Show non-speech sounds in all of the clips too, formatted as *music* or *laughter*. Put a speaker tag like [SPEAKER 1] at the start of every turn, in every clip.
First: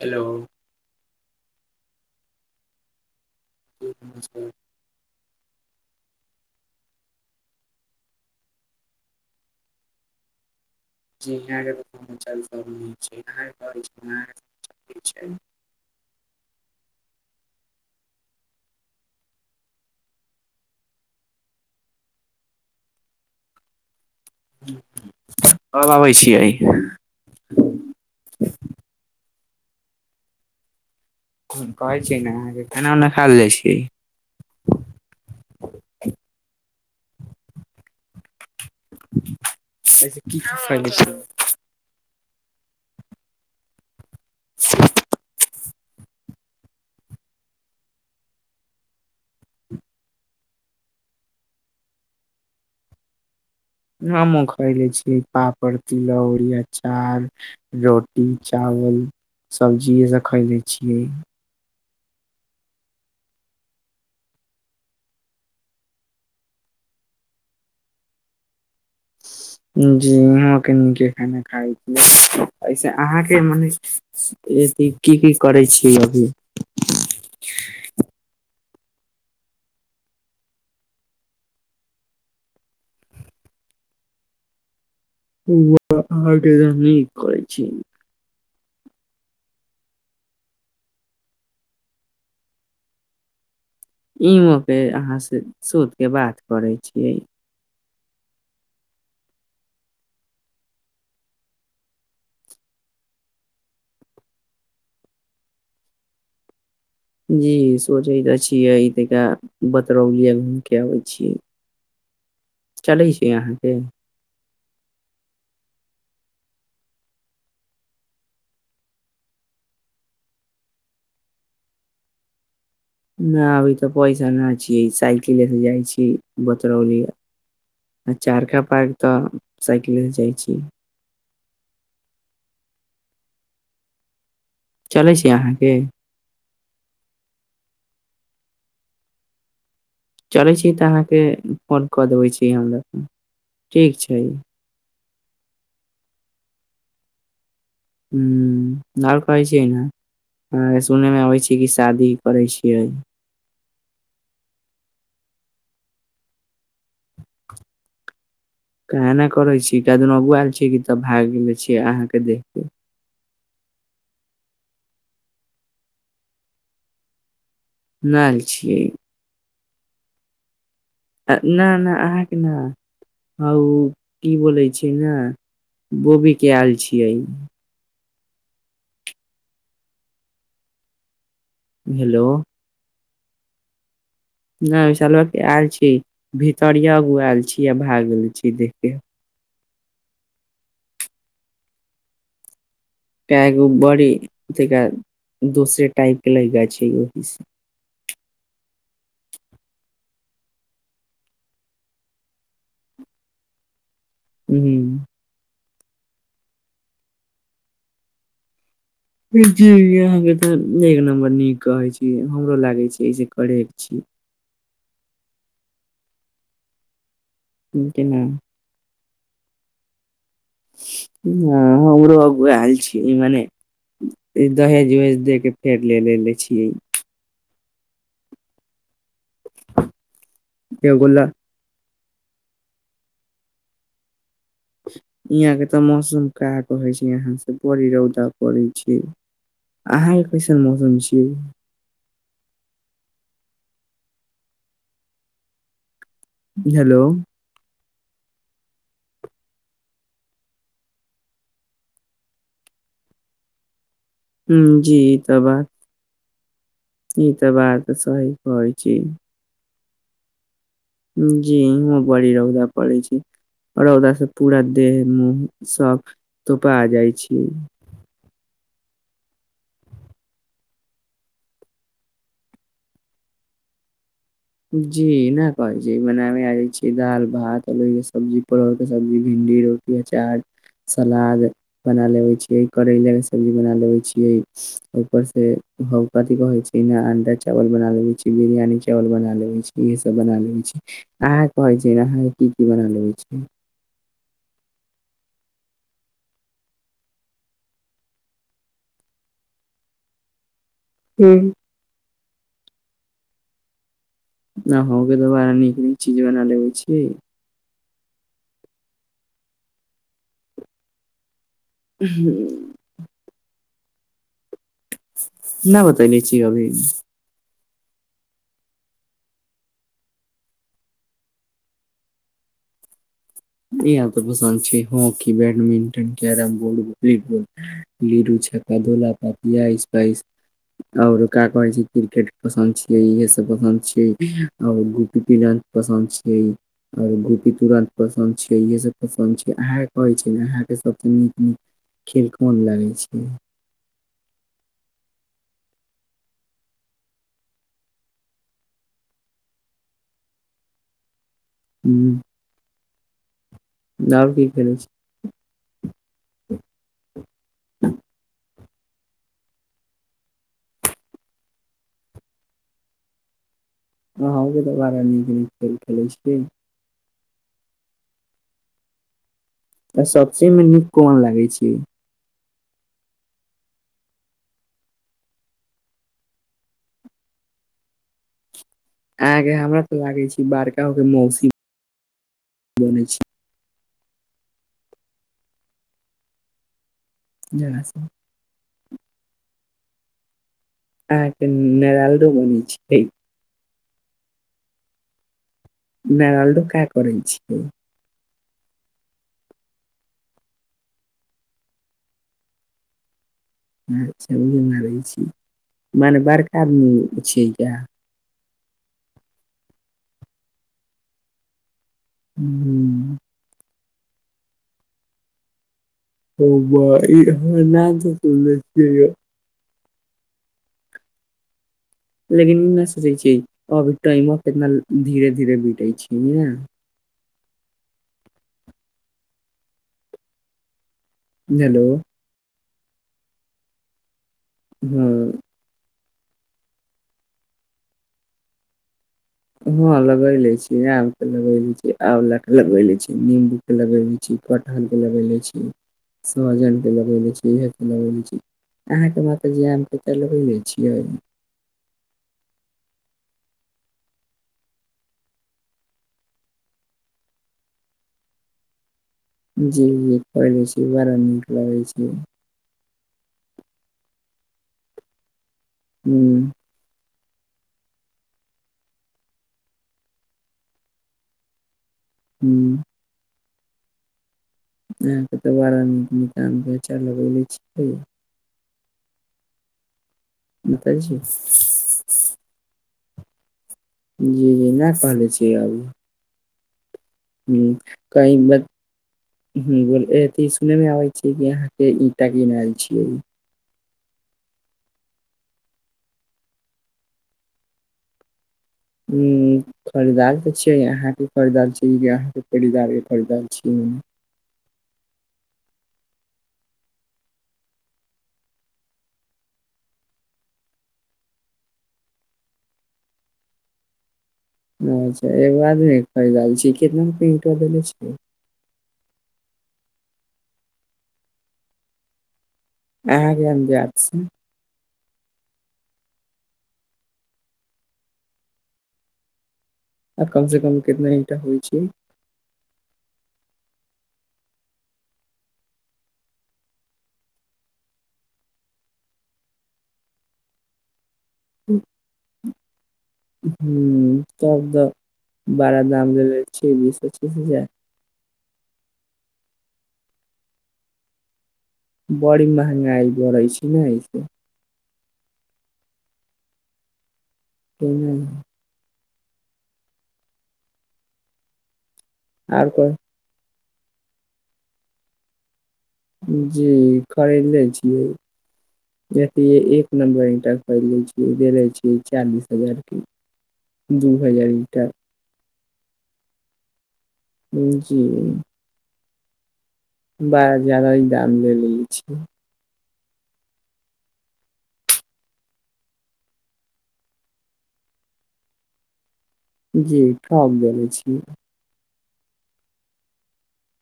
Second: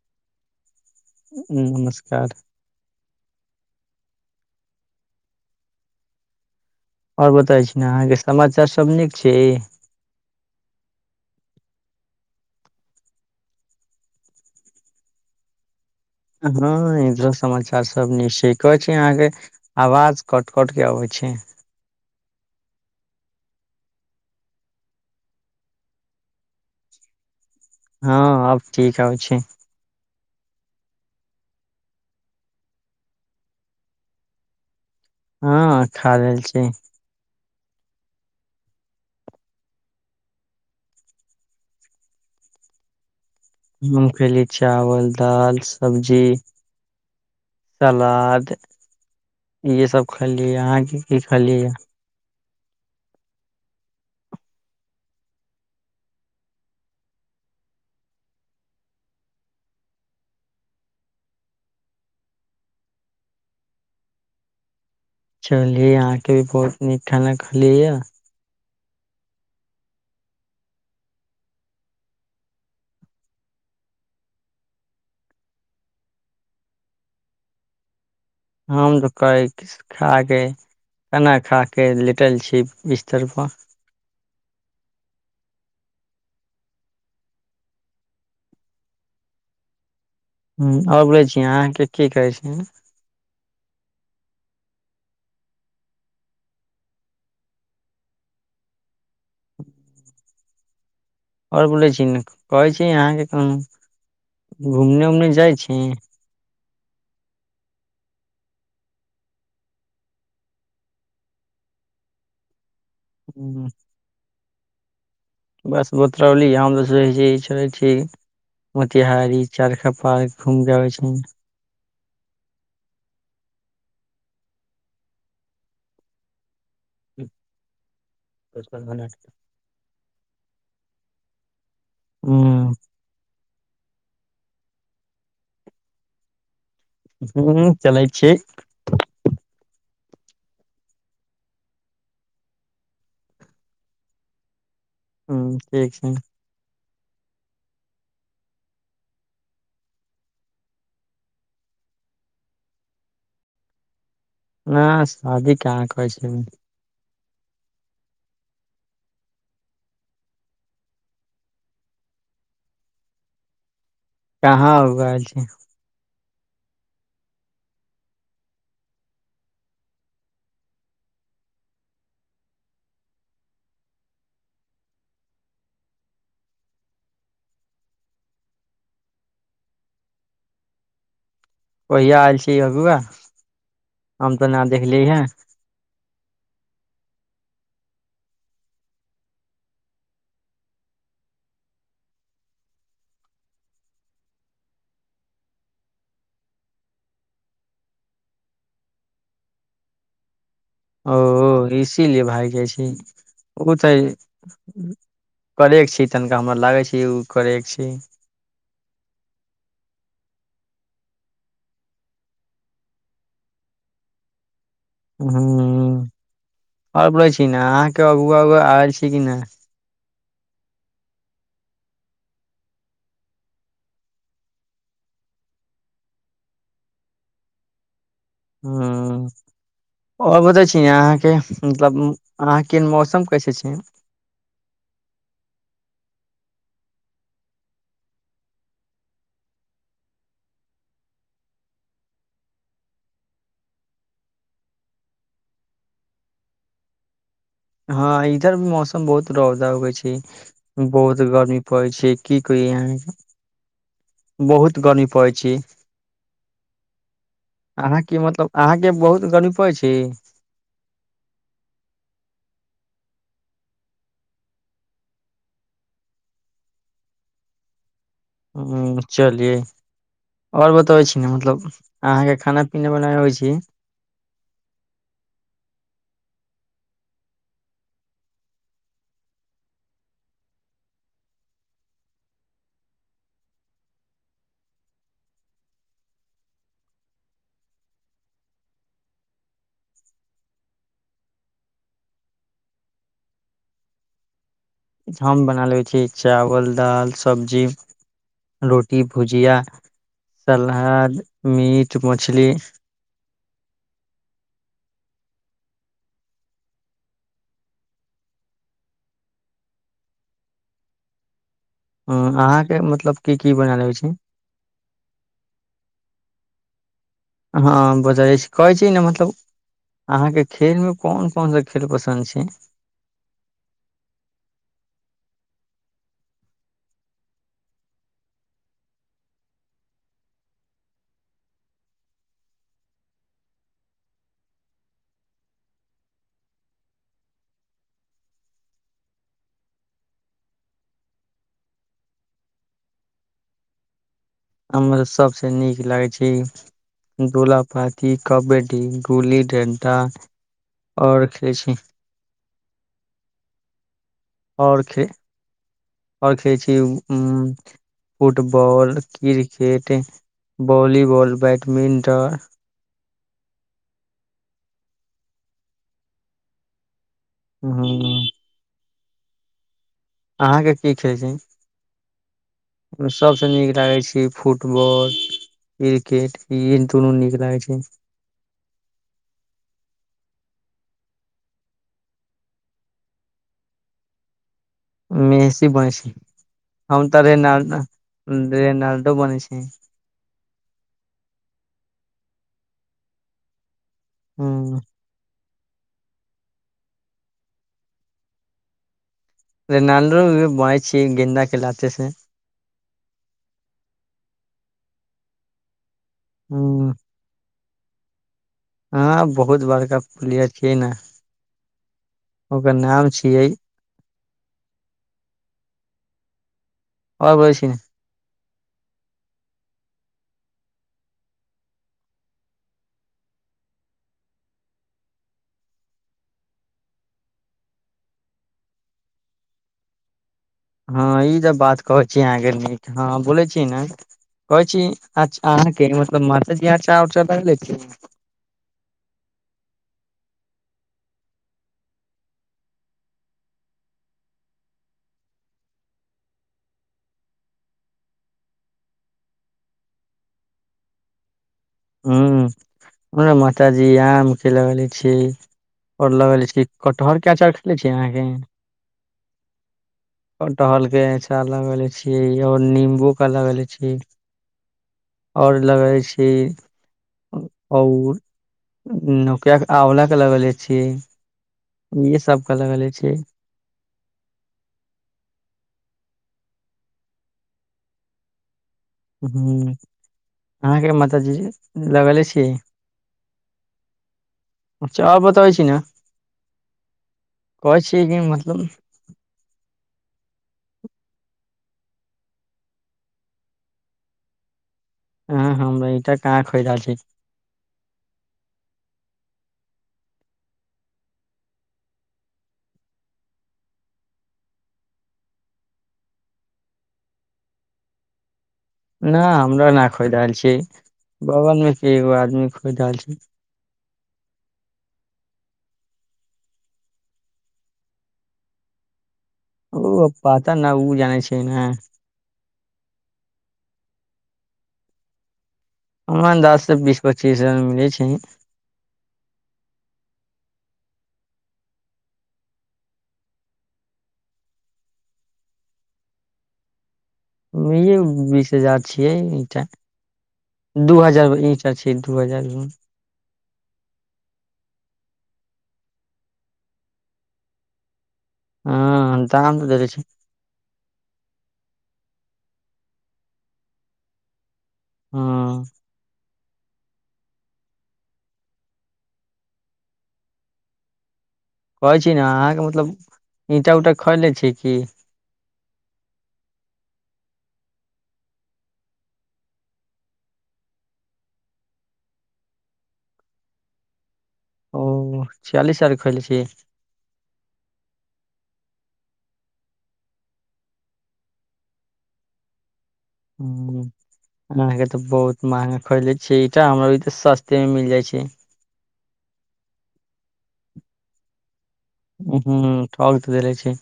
[SPEAKER 1] Hello
[SPEAKER 2] ऊँ नमस्कार।
[SPEAKER 1] जी नमस्कार।
[SPEAKER 2] आओर बताबै छी ने अहाँके समाचार सभ नीक छी।
[SPEAKER 1] जी यहाँक समाचार सब नीक छै। *unintelligible* की छै?
[SPEAKER 2] हँ इधर समाचार सब नीक छै। कहै छी अहाँ के आवाज कट कट के अबैत छै। छै
[SPEAKER 1] आब आबै छियै ऐ घर।
[SPEAKER 2] हँ आब ठीक आबै छै।
[SPEAKER 1] कहै छी ने अहाँके केना ओना खायल जाइ छियै।
[SPEAKER 2] हँ खा रहल छीयै।
[SPEAKER 1] *unintelligible*
[SPEAKER 2] हम खेलियै चावल, दाल, सब्जी। सलाद‌ इहे सभ खलीए अहाँ की की खलीए?
[SPEAKER 1] हमहू खैले छियै पापड़, तिलौरी, अचार, रोटी, चाव हम सब्जिएसँ खए लै छियै।
[SPEAKER 2] चलिय अहाँके भी बहुत नीक खाना खलियै ए। *inaudible*
[SPEAKER 1] जी यह क नीके खाना खाइ छियै ऐसे अहाँके मने की की करै छियै अभी?
[SPEAKER 2] हम तऽ कहै छी खााके। केना खा कऽ लेटल छी बिस्तरपर?
[SPEAKER 1] ओ तऽ आहाँ के जे नीक करै छी।
[SPEAKER 2] हम अबै छी अहाँके की कहै छथि?
[SPEAKER 1] इमऽपे अहाँ से सुत के बात करै छियै‌।
[SPEAKER 2] और बोलै छी ने‌। कहै छी अहाँके कोन घूमने उमने जाइ छी?
[SPEAKER 1] जी सोचै तऽ छियै ई तका बतरौलिये घूमि के आबै छियै।
[SPEAKER 2] *unintelligible*
[SPEAKER 1] चलै छै अहाँके?
[SPEAKER 2] बस बतरौली हम तऽ सोचै छी चलै छी। मोतिहारी चारखा पार्क घुमि के आबै छै।
[SPEAKER 1] नै अभी तऽ पैसा ना छियै साइकिले से जाइ छी। तरौली आ चारखा पार्क तऽ साइकिले से जाइ छी।
[SPEAKER 2] ऊँ
[SPEAKER 1] चलै छै अहाँके?
[SPEAKER 2] हूँ हूँ चलै छी।
[SPEAKER 1] चलै छी तऽ अहाँके फोन कऽ देबै छी हमरा ठीक छै।
[SPEAKER 2] हूँ ठीक छै।
[SPEAKER 1] हूँ नाव अइछ ने? हँ सुनैमे अबै छी कि शादी करै छियै।
[SPEAKER 2] ना शादी कहाँ करै छी।
[SPEAKER 1] केहने करै छी कए दिन अगूआ आयल छी कि तब भागि गेल छियै अहाँके देख के।
[SPEAKER 2] कहाँ अगुआ आयल छै?
[SPEAKER 1] नै आयल छियै। आ ना ना अहाँके नहि। ह ओ की बोलै छै ने बोबीके आयल छियै।
[SPEAKER 2] ओह
[SPEAKER 1] हेलो
[SPEAKER 2] आयल छै अगुआ। हम तऽ ना
[SPEAKER 1] नहि
[SPEAKER 2] देखली हे
[SPEAKER 1] झलक के आयल छी। भीतर य अगूआयल छी आ भागल छी देखके। कै गो बड़ी देखाइ दोसरे टाइपके लड़ि जाइ छै ओहीसे।
[SPEAKER 2] *unintelligible* ओ इसीलिए भागि जाइ छै ओतहि।
[SPEAKER 1] हूँ
[SPEAKER 2] करेक छै तनिका हमरा लागै छै ओ करेक छै।
[SPEAKER 1] ई चिज अहाँके तऽ एक नम्बर नीक कहै छी। हमरो लागै छै जे करेक छै।
[SPEAKER 2] हँ आबै छै। लेकिन अहाँके
[SPEAKER 1] केना
[SPEAKER 2] अगुआ अगुआ आबै छै कि नहि?
[SPEAKER 1] हँ हमरो अगुआ आयल छल मने दहेज उहेज दे के कैर लेनेे लै छियै।
[SPEAKER 2] ह आ बतबै छी
[SPEAKER 1] एगो ल
[SPEAKER 2] अहाँके मतलब अहाँके मौसम कैसे छै?
[SPEAKER 1] यहाँ के तऽ मौसम का कहै छै यहाँ से बड़ी रौदा पड़ै छै। अहाँके कैसन मौसम छियै?
[SPEAKER 2] *inaudible*
[SPEAKER 1] हेलो
[SPEAKER 2] हँ इधर भी मौसम बहुत रौदा होेइ छै बहुत गर्मी पड़ै छै की कही। इहाँ बहुत
[SPEAKER 1] जी
[SPEAKER 2] गर्मी
[SPEAKER 1] इ
[SPEAKER 2] पड़ै
[SPEAKER 1] ते
[SPEAKER 2] छै।
[SPEAKER 1] बात इ ते बात
[SPEAKER 2] अहाँके
[SPEAKER 1] सही
[SPEAKER 2] मतलब
[SPEAKER 1] कहे
[SPEAKER 2] अहाँके
[SPEAKER 1] छी
[SPEAKER 2] बहुत गर्मी पड़ै छै।
[SPEAKER 1] जी इहाँ बड़ी रौदा पड़ै छै। आ रौदा से पूरा देह मुँह सभ तोपा जाइ छी।
[SPEAKER 2] हँ चलियै आओर बतबै छी ने मतलब अहाँके खाना पीना बनेने अबै छी।
[SPEAKER 1] जी एना करै छी बनाबे आइ छी दाल भात कोबी के सब्जी परोर के सब्जी भि घी रोटी अचार। सलाद बना लेबै छियै करैलाके सब्जी बना लेबै छियै ऊपरसँ भगवति रहै छै न अंडा चावल बना लेबै छी बिरियानी चावल बना इेहे सब बना लेबै छी। अहाँक कहै छी ने अहाँ की की बना लेबै छी!
[SPEAKER 2] हम बना लेबै छी चावल, दाल, सब्जी। रोटी भुजिया। सल्हाद,
[SPEAKER 1] छी
[SPEAKER 2] मीट, मछली।
[SPEAKER 1] न होके तऽ बारा नीक- नीक चीज बना लेबै छी।
[SPEAKER 2] हँ अहाँके मतलब की की बनाय लेबै छी?
[SPEAKER 1] न बतैने छी अभी?
[SPEAKER 2] हँ बतैने छी। कहै छी ने मतलब अहाँके खेलमे कोन कोन सा खेल पसन्द छै?
[SPEAKER 1] ई हमके पसन्द छै hockey, badminton, carrom board, ludo. जे बतौला त इआइस पाइस। आऔर का कहै छी किरकेट पसन्द छियै इहे सब पसन्द छियै। और गोपी के घर पसन्द छियै आओर गोपी तुरंत पस इेहे सब पसंद छै। अहाँक कहै छी ने अहाँके सबसँ नीक नीक खेल कोन लागै छै?
[SPEAKER 2] हमरा सभसँ नीक लागै छै। डोला पाती कब्बडी गुली डंटा और खे दै छी
[SPEAKER 1] उम्म और की खेले
[SPEAKER 2] आओर
[SPEAKER 1] छी
[SPEAKER 2] खे आओर खेलै छी उँ football, cricket, volleyball, badminton.
[SPEAKER 1] हँ अहूँ तऽ बारा नीक-नीक खेल खेलैत छी।
[SPEAKER 2] हँ।
[SPEAKER 1] तऽ सब चिज मे नीक कोन लागै छै?
[SPEAKER 2] ओमे सभसँ नीक लागै छै फुटबॉल। क्रिकेट ईन दुनू नीक लागै छै।
[SPEAKER 1] आहाँके हमरा तऽ लागै छै बड़का होके मौसी बनै छै।
[SPEAKER 2] मेसी बनै छै। हम तऽ रेनााल्डो
[SPEAKER 1] अहां
[SPEAKER 2] रेनााल्डो बनेै छी।
[SPEAKER 1] अहाँके नेराल्डो बनै छियै।
[SPEAKER 2] हँ
[SPEAKER 1] नेराल्डो क्या करै छियै?
[SPEAKER 2] रेनााल्डो भी ब्वाय छियै गेन्दा खेलाते छै।
[SPEAKER 1] अछा उहे मारै छी। मने बड़का आदमी
[SPEAKER 2] हूँ
[SPEAKER 1] बिछै या।
[SPEAKER 2] हँ बहुत बड़का पुलिया छियै ने। ओकर नाम छियै आओर बोलै छी ने
[SPEAKER 1] *unintelligible* लेकिन ई नहि सोचै छियै। अभी टाइमो कितना धीरे धीरे बीतै छै ने।
[SPEAKER 2] हँ ई त बात
[SPEAKER 1] हेलो
[SPEAKER 2] कहै छी अहाँके नीक। हँ बोलै छी ने। कहै छी
[SPEAKER 1] हँ
[SPEAKER 2] अच्छा अहाँके। मतलब मास्टरजी अच्छा उच्छा पढ़ लै छीयै‌
[SPEAKER 1] हं लगैले छी, आम के लगैले छी, आंवला के लगैले छी, नींबू के लगैले छी, कटह हल के लगैले छी सोहजन के लगैले छी इहे के लगैले छी। अहाँके माता जी आब तऽ चलबय ने छियै।
[SPEAKER 2] हँ हमरा माताजी आम खिलौने छैय। आओर लऽ गेल छियै कटहर के अचार खेने छी अहाँके।
[SPEAKER 1] जी जी कहैले छी
[SPEAKER 2] कटहल के
[SPEAKER 1] बड़ा
[SPEAKER 2] अचार
[SPEAKER 1] नीक लगै
[SPEAKER 2] लगेले
[SPEAKER 1] छै
[SPEAKER 2] छियै आओर नीम्बू क लगेले छियै आओर लगले
[SPEAKER 1] हूँ
[SPEAKER 2] छियै आओर ओकराके आँवला के लगले छियै। इहे सब के
[SPEAKER 1] हूँ
[SPEAKER 2] लगले छियै।
[SPEAKER 1] यहाँके तऽ बारा नितन बगीचा लगयले छियै।
[SPEAKER 2] ह अहाँके
[SPEAKER 1] पता छै
[SPEAKER 2] माताजी लगले छियै?
[SPEAKER 1] जी जी नहि
[SPEAKER 2] अच्छा आओर
[SPEAKER 1] कहले
[SPEAKER 2] बतबै
[SPEAKER 1] छियै
[SPEAKER 2] छी ने
[SPEAKER 1] अब। हँ
[SPEAKER 2] कहै छियै कि
[SPEAKER 1] कही बत
[SPEAKER 2] मतलब
[SPEAKER 1] एक पीस नेने आबै छीै किये के ई त गिनल छियै।
[SPEAKER 2] अहाँ हमरा ईटा कहाँ खरीदार छैय।
[SPEAKER 1] हँ खरीदार तऽ छियै अहाँके खरीदार छियै की अहाँके परिवार के खरीदार छियै।
[SPEAKER 2] *unintelligible* नहि हमरो नहि खरीद रहल छी बगलमे के एगो आदमी खरीद रहल छैय। *unintelligible*
[SPEAKER 1] अच्छा एगो आादमे खरीद रहल छी कितना रूपे ईंटा देले छियै।
[SPEAKER 2] ओ पता न उ जानै छैय ने।
[SPEAKER 1] अहाँ किये न जात छी।
[SPEAKER 2] हमर अंदाज सँ बीस पचीस हजार मे मिलै छैय।
[SPEAKER 1] आ कम से कम कितना ईंटा होय छैय?
[SPEAKER 2] वेयू बीस हजार छियै ईटा दू हजार होइत।
[SPEAKER 1] हुँ तब त बड़ा दाम ले लय छैय बीस पचीस हजार।
[SPEAKER 2] हँ ताम तऽ दे देै छैय।
[SPEAKER 1] बड़ी महँंगाई बढ़ै छैय ने अहिसे।
[SPEAKER 2] हँ
[SPEAKER 1] तेहेन।
[SPEAKER 2] कहै छी ने अहाँके
[SPEAKER 1] आर
[SPEAKER 2] मतलब ईंटा उटा खइले छी की।
[SPEAKER 1] जी खरीदले छियै। देतियै एक नम्बर ईंटा खरीदले छियै दे दै छियै चालीस हजार के दू हजार ईंटा।
[SPEAKER 2] ओ छियालिस आर खइले छियै।
[SPEAKER 1] जी बड़ा ज्यदा ही दाम ले लेले छी।
[SPEAKER 2] *unintelligible* अहाँके तऽ बहुत मंहगा खरीद ले छियै ईंटा हमरा आरि के तऽ सस्तेमे मिल जाय छैय।
[SPEAKER 1] जी कब लेले छियै?
[SPEAKER 2] हँ ठक तऽ देले छैय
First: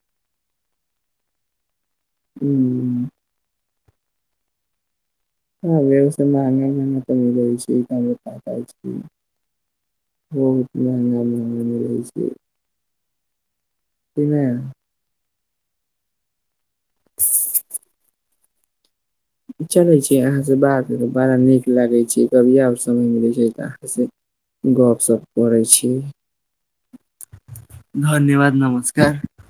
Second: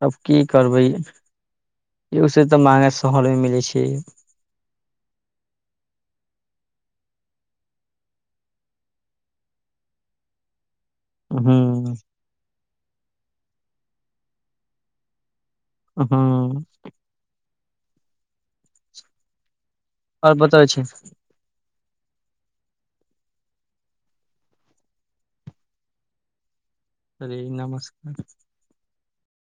[SPEAKER 2] तब की करबै। इहो से तऽ मंहगा
[SPEAKER 1] हम्म
[SPEAKER 2] शहरमे मिलै छैय।
[SPEAKER 1] हँ बेब समानी मे तऽ मिलै छैय ई तऽ हमरो पता छैय। बहुत मंहगा मे लेने
[SPEAKER 2] हूँ
[SPEAKER 1] रहै छियै। कि नहि।
[SPEAKER 2] हँ
[SPEAKER 1] *unintelligible* चले छी
[SPEAKER 2] आओर
[SPEAKER 1] अहा से
[SPEAKER 2] बतबै छी
[SPEAKER 1] बात बड़ा नीक लागे छै। ै कभी आब समय मिलै छै तऽ अहाँसँ गप सप करै छीयै।
[SPEAKER 2] अरे नमस्कार।
[SPEAKER 1] त